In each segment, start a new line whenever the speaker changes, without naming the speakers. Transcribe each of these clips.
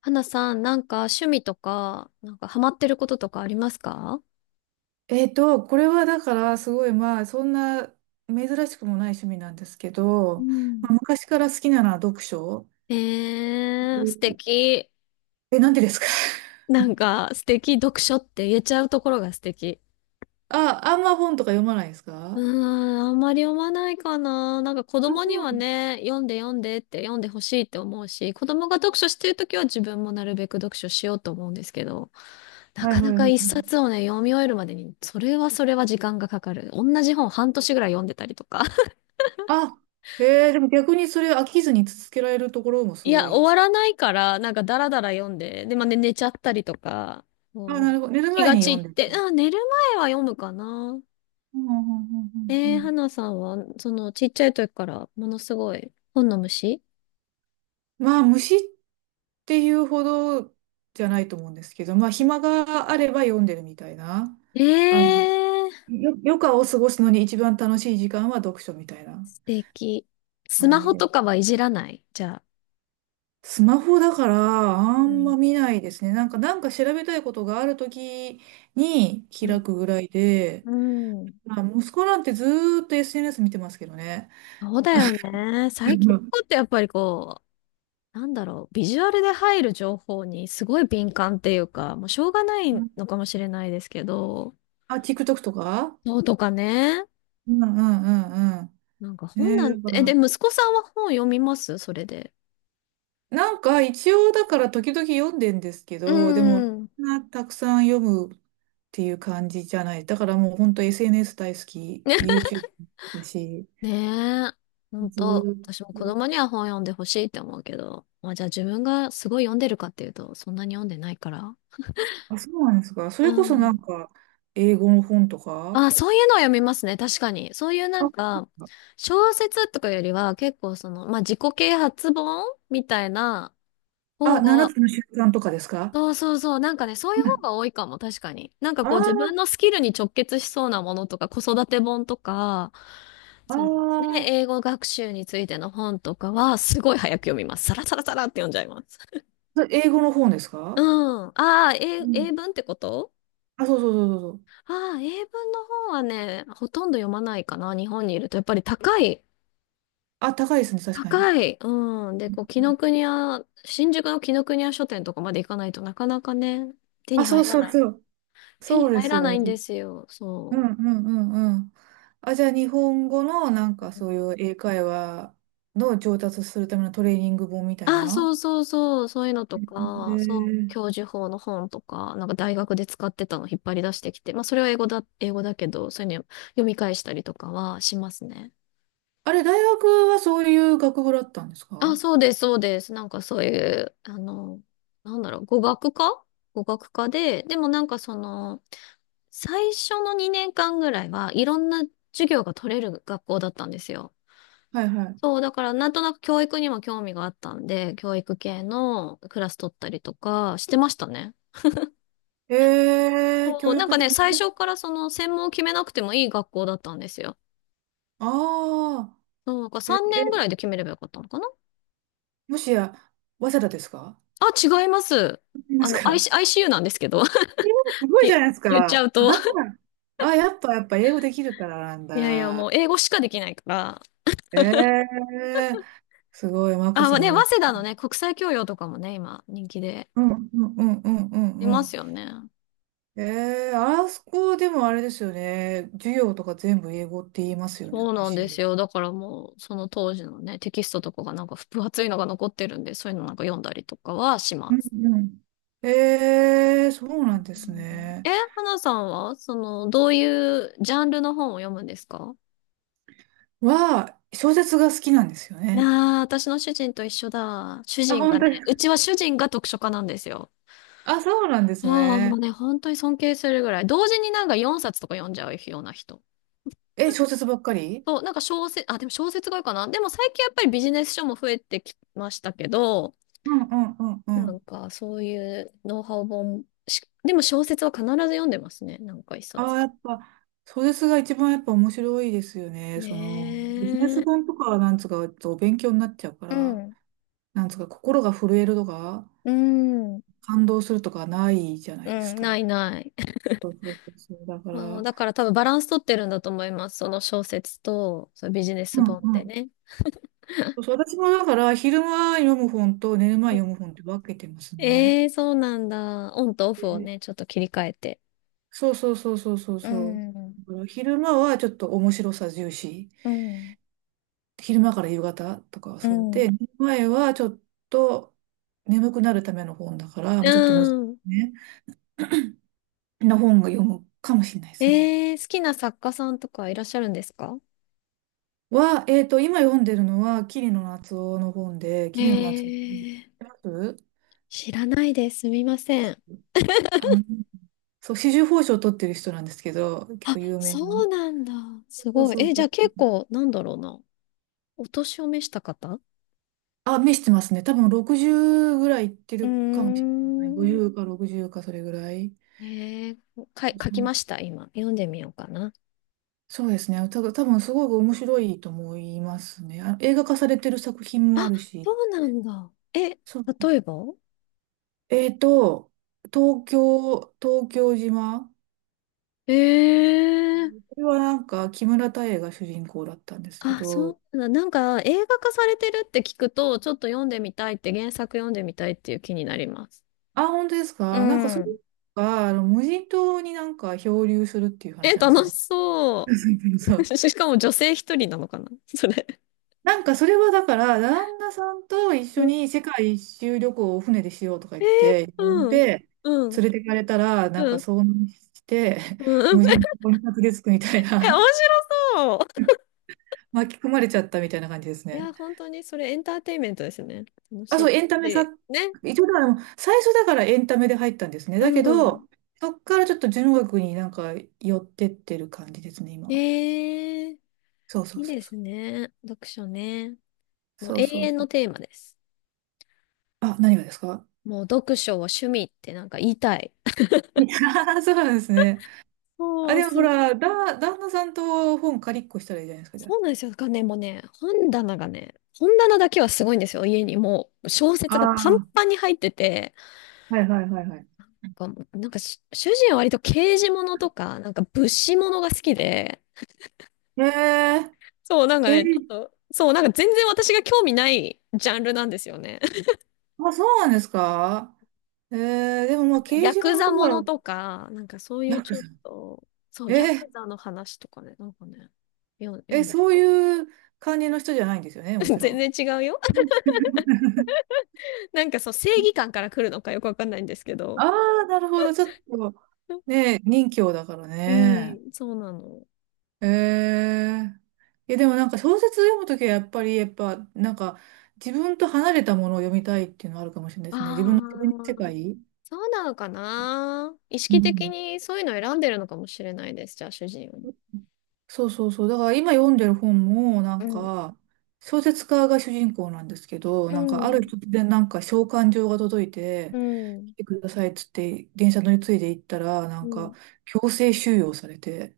花さん、なんか趣味とか、なんかハマってることとかありますか？
これはだからすごい、まあそんな珍しくもない趣味なんですけ
う
ど、まあ、
ん、
昔から好きなのは読書。う
えー、素
ん、
敵。
え、なんでですか？
なんか素敵、読書って言えちゃうところが素敵。
あ、あんま本とか読まないです
う
か？
ーん、あんまり読まないかな。なんか子
あ、
供に
そ
は
う。
ね、読んで読んでって読んでほしいって思うし、子供が読書してるときは自分もなるべく読書しようと思うんですけど、な
は
か
いは
な
いはい
か
は
一冊
い。
をね、読み終えるまでに、それはそれは時間がかかる。同じ本半年ぐらい読んでたりとか。
あ、えー、でも逆にそれ飽きずに続けられるところもす
い
ご
や、
い
終
で
わ
す。
らないから、なんかダラダラ読んで、で、まあ、ね、寝ちゃったりとか、
あ、
う
な
ん、
るほど。寝る
気
前
が
に
散
読ん
っ
でる。
て、あ、寝る前は読むかな。
うんうんうんうんうん。
花さんは、ちっちゃい時からものすごい本の虫？
まあ虫っていうほどじゃないと思うんですけど、まあ暇があれば読んでるみたいな。
え
あの、
ー、
余暇を過ごすのに一番楽しい時間は読書みたいな
素敵。ス
感
マ
じ
ホ
で。
とかはいじらないじゃあ？
スマホだからあ
う
ん
ん。
ま見ないですね。なんか、調べたいことがあるときに
うん
開くぐらいで、
うん。
まあ、息子なんてずーっと SNS 見てますけどね。
そうだよね。最近の子っ てやっぱりこう、なんだろう、ビジュアルで入る情報にすごい敏感っていうか、もうしょうがない
うん、
のかもしれないですけど、
あ、TikTok とか。
そうとかね。
うんうんうんうん。
なんか本な
ねえ、
ん
だ
て、
か
え、で、
ら、
息子さんは本読みますそれで？
なんか一応だから時々読んでんですけ
う
ど、でも
ーん。
そんなたくさん読むっていう感じじゃない。だからもう本当 SNS 大好 き、
ね。
YouTube だし、
ねえ。ほん
ず
と、
ーっと。
私も子供には本読んでほしいって思うけど。まあじゃあ自分がすごい読んでるかっていうと、そんなに読んでないから。
あ、そうなんですか。そ
う
れこそな
ん。
んか英語の本とか、
あ、そういうのは読みますね。確かに。そういうな
あ、
んか、小説とかよりは結構その、まあ自己啓発本みたいな方
あ7
が。
つの習慣とかですか？
そうそうそう。なんかね、そういう
う
方が
ん、
多いかも、確かに。なんか
あ
こう自分の
ー、
スキルに直結しそうなものとか、子育て本とか、
あ
そのね、
ー、
英語学習についての本とかは、すごい早く読みます。サラサラサラって読んじゃいます。
それ英語の本です
う
か？
ん。ああ、
う
英、英
ん、
文ってこと？
あ、そうそうそうそうそう。
ああー、英文の本はね、ほとんど読まないかな、日本にいると。やっぱり高い。
あ、高いですね、確かに。
高い。うん。で、こう、紀ノ国屋、新宿の紀ノ国屋書店とかまで行かないとなかなかね、手
あ、
に
そ
入
う
ら
そう
ない。
そう。
手に
そうで
入
す
ら
よ
な
ね。
いんですよ。
うん
そう。
うんうんうん。あ、じゃあ日本語のなんかそういう英会話の上達するためのトレーニング本みたい
あ、そ
な。
うそうそう、そういうのと
へ
か、そう、教
え。
授法の本とか、なんか大学で使ってたの引っ張り出してきて、まあそれは英語だ、英語だけど、そういうの読み返したりとかはしますね。
あれ、大学はそういう学部だったんです
あ、
か？
そうです、そうです。なんかそういう、なんだろう、語学科で、でもなんかその、最初の2年間ぐらいはいろんな授業が取れる学校だったんですよ。
はいは
そう、だからなんとなく教育にも興味があったんで、教育系のクラス取ったりとかしてましたね。
い。えー、
そう、
教
なん
育
か
で。
ね、最初からその専門を決めなくてもいい学校だったんですよ。
ああ、
そうなんか
え、
3年ぐら
え、
いで決めればよかったのかな？
もしや、早稲田ですか？
あ、違います。
いますか？
I ユ u なんですけど。
えー、す ごい
い
じゃないです
言っちゃ
か。
う
あ、
と。
だから、あ、やっぱ、やっぱ英語できるからなん
いやいや、もう
だ。
英語しかできないから。
えー、すごい、眞子
あ、ま
さ
あね、
ま
早
も。
稲田のね、国際教養とかもね、今人気で
うんうんうんうんうん
い
う
ま
ん。
すよね。
えー、あそこでもあれですよね。授業とか全部英語って言いますよね、
そう
i
なんです
c。
よ。だからもう、その当時のね、テキストとかがなんか分厚いのが残ってるんで、そういうのなんか読んだりとかはしま
うん
す。
うん。えー、そう
う
なんです
ん、
ね。
え、花さんは、どういうジャンルの本を読むんですか？
は、小説が好きなんですよね。
ああー、私の主人と一緒だ。主
あ、
人
本
が
当で
ね、う
す、
ちは主人が読書家なんですよ。
あ、そうなんです
ああ、もう
ね。
ね、本当に尊敬するぐらい。同時になんか4冊とか読んじゃうような人。
え、小説ばっかり？
そう、なんか小説、あ、でも小説が多いかな。でも最近やっぱりビジネス書も増えてきましたけど、
うんうんうんう
なん
ん。
か、そういうノウハウ本し、でも小説は必ず読んでますね。なんか一
あ
冊
あ、や
は。
っぱ、小説が一番やっぱ面白いですよね。その、ビジネ
ね
ス本
え。
とかはなんつうか、ちょっとお勉強になっちゃうか
う
ら、
ん。
なんつうか、心が震えるとか、
うん。
感動するとかないじゃな
う
いです
ん。な
か。
いない。
そうそうそうそう。だか
そう
ら、
だから多分バランス取ってるんだと思います。その小説と、そのビジネス
うん
本
う
で
ん。
ね。
そうそう、私もだから、昼間読む本と寝る前読む本って分けてますね。
ええー、そうなんだ。オンとオフを
で、
ね、ちょっと切り替えて。
そうそうそうそうそう
う
そう。
ん。
だから昼間はちょっと面白さ重視。
うん。
昼間から夕方とかは
う
そう
ん。
で、寝る前はちょっと眠くなるための本だから、も
う
うちょっと難し
ん。
いね。な本が読むかもしれないですね。
ええー、好きな作家さんとかいらっしゃるんですか？
は、今読んでるのは、桐野夏生の本で、桐野夏生。
ええ
知って
ー、
ます？
知らないです。すみません。
あ、そう、紫綬褒章を取ってる人なんですけど、結
あ、
構有名な。
そうなんだ。す
そう
ごい。
そう
え、じ
そ
ゃあ
う。
結構、なんだろうな。お年を召した方？
あ、目してますね。多分60ぐらいいって
うー
るかもしれない。
ん。
50か60かそれぐらい。
えー、か、
そ
書き
う、
ました、今。読んでみようかな。
そうですね。ただ多分すごく面白いと思いますね。あ、映画化されてる作品もあ
あ、
るし。
そうなんだ。え、例
そう。
えば
えっと、東京、東京島。
えー、
これはなんか木村多江が主人公だったんですけ
あ、
ど、
そうなんだ。なんか、映画化されてるって聞くと、ちょっと読んでみたいって、原作読んでみたいっていう気になります。
あ、本当です
う
か？なんかそれ
ん。
が、あの、無人島になんか漂流するっていう
え、
話なんですよ
楽し
ね。
そ
そう。
う。しかも女性一人なのかなそれ？
なんかそれはだから、旦那さんと一
う
緒
ん、
に世界一周旅行を船でしようとか
え
言
ー、
って、呼ん
うん、
で、
うん、
連れてかれたら、なんか
うん。
遭難して、
うん。
無人 島にたど着くみたい
え、面
な、
白そう。
巻き込まれちゃったみたいな感じです
い
ね。
や、本当にそれエンターテインメントですね。楽し
あ、
い
そう、エンタメさ、
し。ね。
一応だから、最初だからエンタメで入ったんですね。
う
だけ
ん。
ど、そっからちょっと純学になんか寄ってってる感じですね、今。
ええ、
そうそ
い
う
い
そう
で
そ
す
う。
ね。読書ね。もう
そう
永
そう
遠
そ
の
う。
テーマです。
あ、何がですか？
もう読書を趣味ってなんか言いたい。
あ、 そうなんですね。あ、
そう、
でも
す、
ほら、旦那さんと本借りっこしたらいいじゃないですか、じゃあ。
そうなんですよ。だからね、もうね、本棚がね、本棚だけはすごいんですよ。家にもう小
あ
説がパン
あ、
パンに入ってて、
はいはいはいはい。
なんかもうなんかし主人は割と刑事物とか、なんか物資物が好きで、そう、なんか
へえ、
ね、ちょっ
け、
と、そう、なんか全然私が興味ないジャンルなんですよね。
あ、そうなんですか？えー、でもまあ、刑
ヤ
事
ク
物
ザ
と
もの
か、
とか、なんかそういう
ヤク
ちょっ
ザ。
と、そう、
え
ヤク
ー、
ザの話とかね、なんかね、よ、読
え、
んでる
そう
よ。
いう感じの人じゃないんですよね、も ちろ
全
ん。
然違うよ。なんかそう、正義感から来るのかよくわかんないんですけ
あ、
ど。
あ、なるほど。ちょっと、ね、任侠だから
う
ね。
ん、そうなの。
ええ、いや、でもなんか小説読むときはやっぱり、やっぱ、なんか自分と離れたものを読みたいっていうのはあるかもしれない
あ
ですね。自分の世
あ、
界。
そうなのかな。意
う
識的
ん。
にそういうのを選んでるのかもしれないです、じゃあ主人を。
そうそうそう。だから今読んでる本も、な
う
ん
ん、
か、小説家が主人公なんですけど、
う
なんかある
ん、
日突然なんか召喚状が届い
う
て、
ん、
来てくださいっつって電車乗り継いで行ったら、な
う
ん
ん、
か強制収容されて、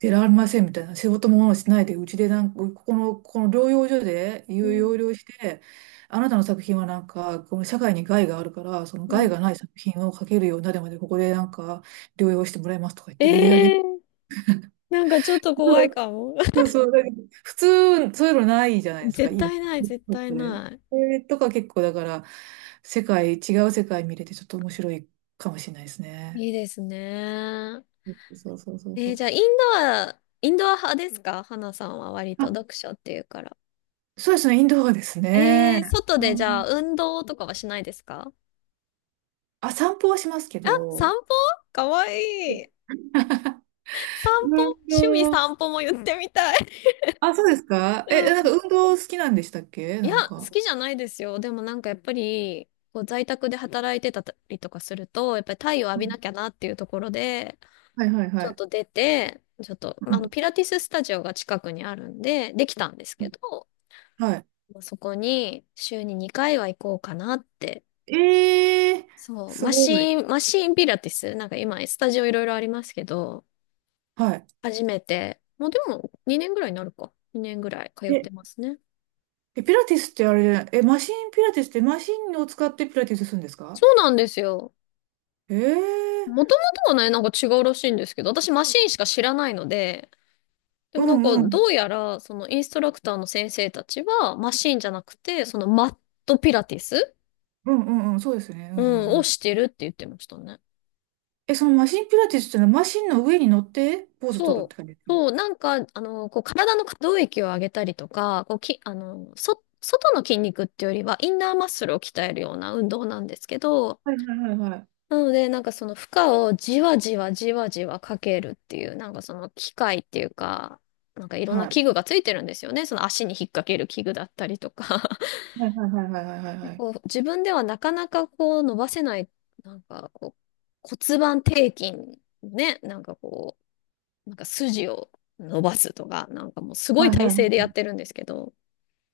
出られませんみたいな、仕事もしないで、うちでなんか、ここの、この療養所で
う
有療
ん、
養して、あなたの作品はなんか、この社会に害があるから、その
う
害
ん。
がない作品を描けるようになるまで、ここでなんか、療養してもらいますとか言って、無理や
え
り。
えー、なんかちょっと怖いかも。
そう そう、そうだけど普通、そういうのないじゃないですか、
絶
今。
対ない、絶対
で、
な
それとか結構、だから、世界、違う世界見れて、ちょっと面白いかもしれないです
い。
ね。
いいですね。
そうそうそうそう
じゃ
そ
あ、イン
う。
ドア、インドア派ですか花さんは割と
あ、
読書っていうから？
そうですね、インドアですね。
外でじゃあ、運動とかはしないですか？
あ、散歩はしますけ
あ、散
ど、
歩かわいい。散
運
歩趣味
動、
散歩も言ってみたい。
あ、そうですか？え、なん
うん。
か運動好きなんでしたっけ？
い
な
や、
ん
好
か。
きじゃないですよ。でもなんかやっぱり、こう在宅で働いてたりとかすると、やっぱり太陽浴
う
びな
ん、
きゃなっていうところで、
はいはいは
ちょっ
い。
と出て、ちょっと、
うん。
ピラティススタジオが近くにあるんで、できたんですけど、
はい。
まあそこに週に2回は行こうかなって。
えー、
そう、
す
マ
ごい。
シーン、マシーンピラティス、なんか今、スタジオいろいろありますけど、
はい。
初めて、もうでも2年ぐらいになるか。2年ぐらい通っ
え、
てますね。
えピラティスってあれじゃない、え、マシンピラティスってマシンを使ってピラティスするんですか？
そうなんですよ。
えー、
もともとはね、なんか違うらしいんですけど、私マシンしか知らないので、で
う
もなんか
んうん。
どうやら、そのインストラクターの先生たちは、マシンじゃなくて、そのマットピラティス、
うんうんうん、そうですね。う
う
んう
ん、
んう
を
ん。
してるって言ってましたね。
え、そのマシンピラティスっていうのはマシンの上に乗ってポーズ取るっ
そう。
て感じですか？
そう、体の可動域を上げたりとか、こう、き、あの、そ、外の筋肉っていうよりは、インナーマッスルを鍛えるような運動なんですけど、
はいはいはいはい。
なので、その負荷をじわじわじわじわかけるっていう、その機械っていうか、なんかいろんな
はい。
器具がついてるんですよね。その足に引っ掛ける器具だったりとか。
はいはいはいはいはい
で
はい。
こう、自分ではなかなかこう伸ばせない、なんかこう、骨盤底筋ね、なんか筋を伸ばすとか、なんかもうすごい
はいは
体
いは
勢で
い、
やってるんですけど。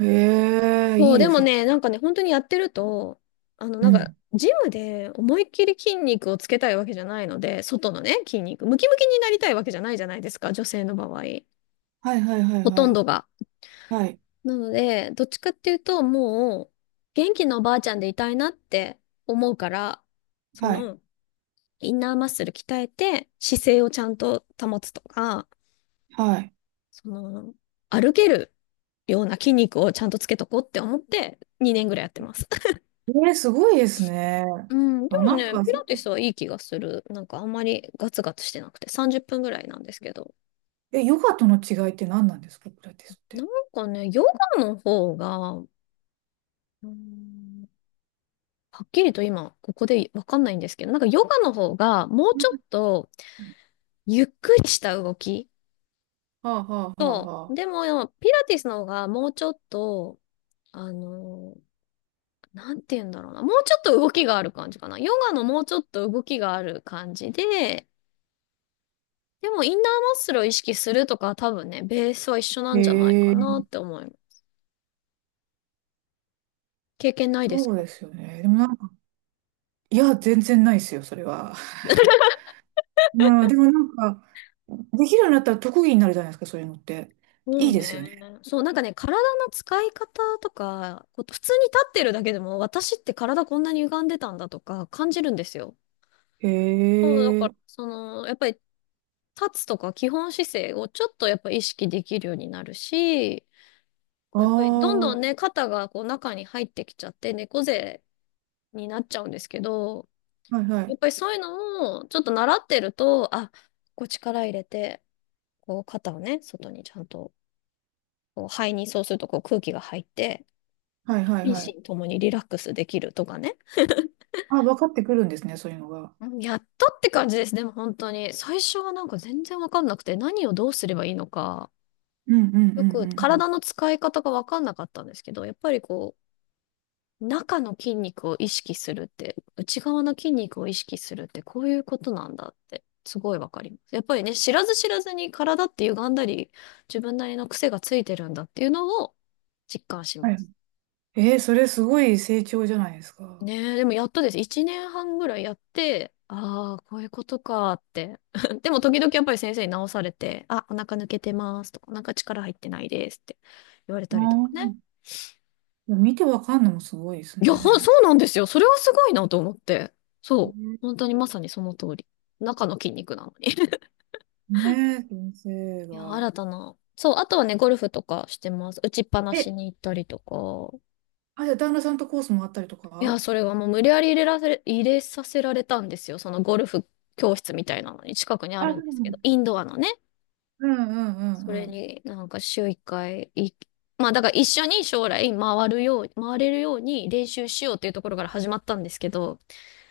へえ、
そ
いい
う、で
で
も
す。
ね、なんかね、本当にやってると、
うん。
ジムで思いっきり筋肉をつけたいわけじゃないので、外のね、筋肉、ムキムキになりたいわけじゃないじゃないですか、女性の場合。
はいはいはい
ほと
は
ん
い。
どが。
はい。
なので、どっちかっていうと、もう、元気なおばあちゃんでいたいなって思うから、そ
はい。
の、インナーマッスル鍛えて、姿勢をちゃんと保つとか、
はい。
その、歩けるような筋肉をちゃんとつけとこうって思って2年ぐらいやってます。
えー、すごいですね。
うん、で
あ、
も
なん
ね、
か、
ピ
そ、
ラティスはいい気がする。なんかあんまりガツガツしてなくて30分ぐらいなんですけど。
え、ヨガとの違いって何なんですか、ピラティスっ
なん
て。
かね、ヨガの方が、うん、はっきりと今ここでわかんないんですけど、なんかヨガの方がもう
う
ちょっ
ん、
とゆっくりした動き
はあはあはあ
と、
は
でもピラティスの方がもうちょっと、あのなんて言うんだろうな。もうちょっと動きがある感じかな。ヨガのもうちょっと動きがある感じで、でもインナーマッスルを意識するとかは多分ね、ベースは一緒な
あ。
んじゃない
へ
か
え、
なって思います。経験ないです
そうで
か？
すよね。でもなんか、いや、全然ないですよ、それは。うん、でもなんか、できるようになったら特技になるじゃないですか、そういうのって。
そ
いい
う
ですよ
ね。
ね。
そう、なんかね、体の使い方とか、こう普通に立ってるだけでも、私って体こんなに歪んでたんだとか感じるんですよ。
へ
そう、だか
え、
ら、その、やっぱり立つとか基本姿勢をちょっとやっぱ意識できるようになるし、
あ
こう
あ、
やっぱりどんどん
は
ね、肩がこう中に入ってきちゃって猫背になっちゃうんですけど、
いは
や
い。
っぱりそういうのをちょっと習ってると、あ、こう力入れて、こう肩をね、外にちゃんと、こう肺にそうするとこう空気が入って、
はいはいは
心
い。
身ともにリラックスできるとかね。
あ、分かってくるんですね、そういうのが。
うんやったって感じです。でも本当に。最初はなんか全然わかんなくて、何をどうすればいいのか、
うんうんうんう
よく
ん、
体の使い方がわかんなかったんですけど、やっぱりこう、中の筋肉を意識するって、内側の筋肉を意識するってこういうことなんだって、すごいわかります。やっぱりね、知らず知らずに体って歪んだり、自分なりの癖がついてるんだっていうのを実感し
は
ま
い。
す。
えー、それすごい成長じゃないですか。
ねえ、でもやっとです。1年半ぐらいやって、ああ、こういうことかって。でも時々やっぱり先生に直されて、あ、お腹抜けてますとか、お腹力入ってないですって言われ
あ
たりとかね。
あ、見てわかんのもすごいです
いや、そ
ね。
うなんですよ。それはすごいなと思って。そう。
ね、
本当にまさにその通り。中の筋肉なのに。
ねえ、先生
いや、
が。
新たな。そう、あとはね、ゴルフとかしてます。打ちっぱな
え、
しに行ったりとか。
あ、じゃあ旦那さんとコースもあったりと
いや、
か？
それはもう無理やり入れさせられたんですよ。そのゴルフ教室みたいなのに近くにあ
あ、
る
そ
んで
う
す
な
け
の。
ど、インドアのね。
うんう
そ
ん
れ
うん
になんか週一回いい、まあだから一緒に将来回るよう、回れるように練習しようっていうところから始まったんですけど、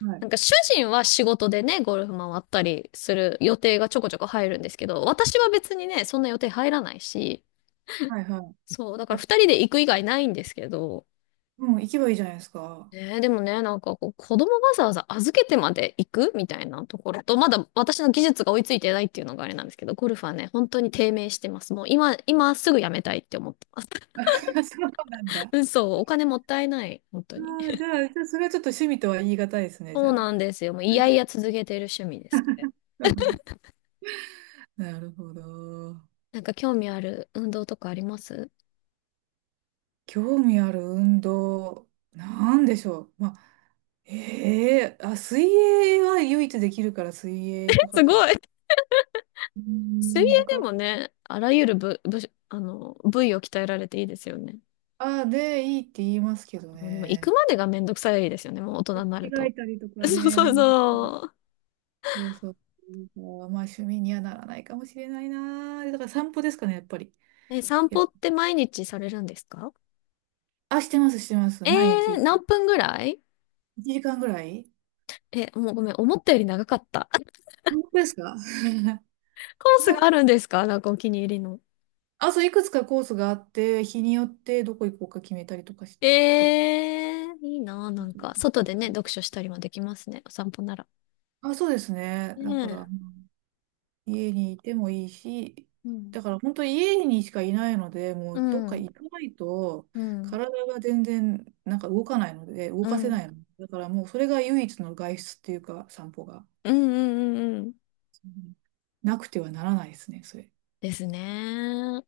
うん。は
な
い。
んか主人は仕事でね、ゴルフ回ったりする予定がちょこちょこ入るんですけど、私は別にね、そんな予定入らないし、
はいはい。
そう、だから
あ、
二人で行く以外ないんですけど、
うん、行けばいいじゃないですか。
ね、でもね、なんかこう、子供わざわざ預けてまで行くみたいなところと、まだ私の技術が追いついてないっていうのがあれなんですけど、ゴルフはね、本当に低迷してます。もう今、今すぐやめたいって思ってます。
そうなんだ。あ、
うんそう、お金もったいない、本当に。
あ、じゃあ、じゃあ、それはちょっと趣味とは言い難いですね、じ
そう
ゃあ。
なんですよ。もういやい や続けてる趣味です。
なるほど。
なんか興味ある運動とかあります？
興味ある運動、なんでしょう。まあ、ええ、あ、水泳は唯一できるから水
え
泳とか
すご
かな。
い。
うー
水泳
ん、
で
が、
もね、あらゆる部、部、あの、部位を鍛えられていいですよね。
あ、で、いいって言いますけど
あのでも行く
ね。
までがめんどくさいですよね、もう大
着
人になる
替
と。
えたりと か
そう
ね、
そ
め
う
んどくさい、
そう。
そうそう。まあ、趣味にはならないかもしれないな。だから散歩ですかね、やっぱり。
え、散
いや、
歩って毎日されるんですか？
あ、してます、してます。
え
毎
ー、
日
何分ぐらい？
1時間ぐらい。
え、もうごめん、思ったより長かった。
本当ですか？
コースがあ るんですか？なんかお気に入りの。
あ、そう、いくつかコースがあって、日によってどこ行こうか決めたりとかし
え
て。
ー、いいなあ、なんか、外でね、読書したりもできますね、お散歩なら。
あ、そうですね。
ね
だから、
え。
家にいてもいいし、
うん。
だから本当に家にしかいないので、も
う
うどっか
ん。
行かないと、
うん。
体が全然なんか動かないので、動
う
かせ
ん。
ないの。だからもうそれが唯一の外出っていうか、散歩が。
うんうんうんうん。
うん、なくてはならないですね、それ。
ですね。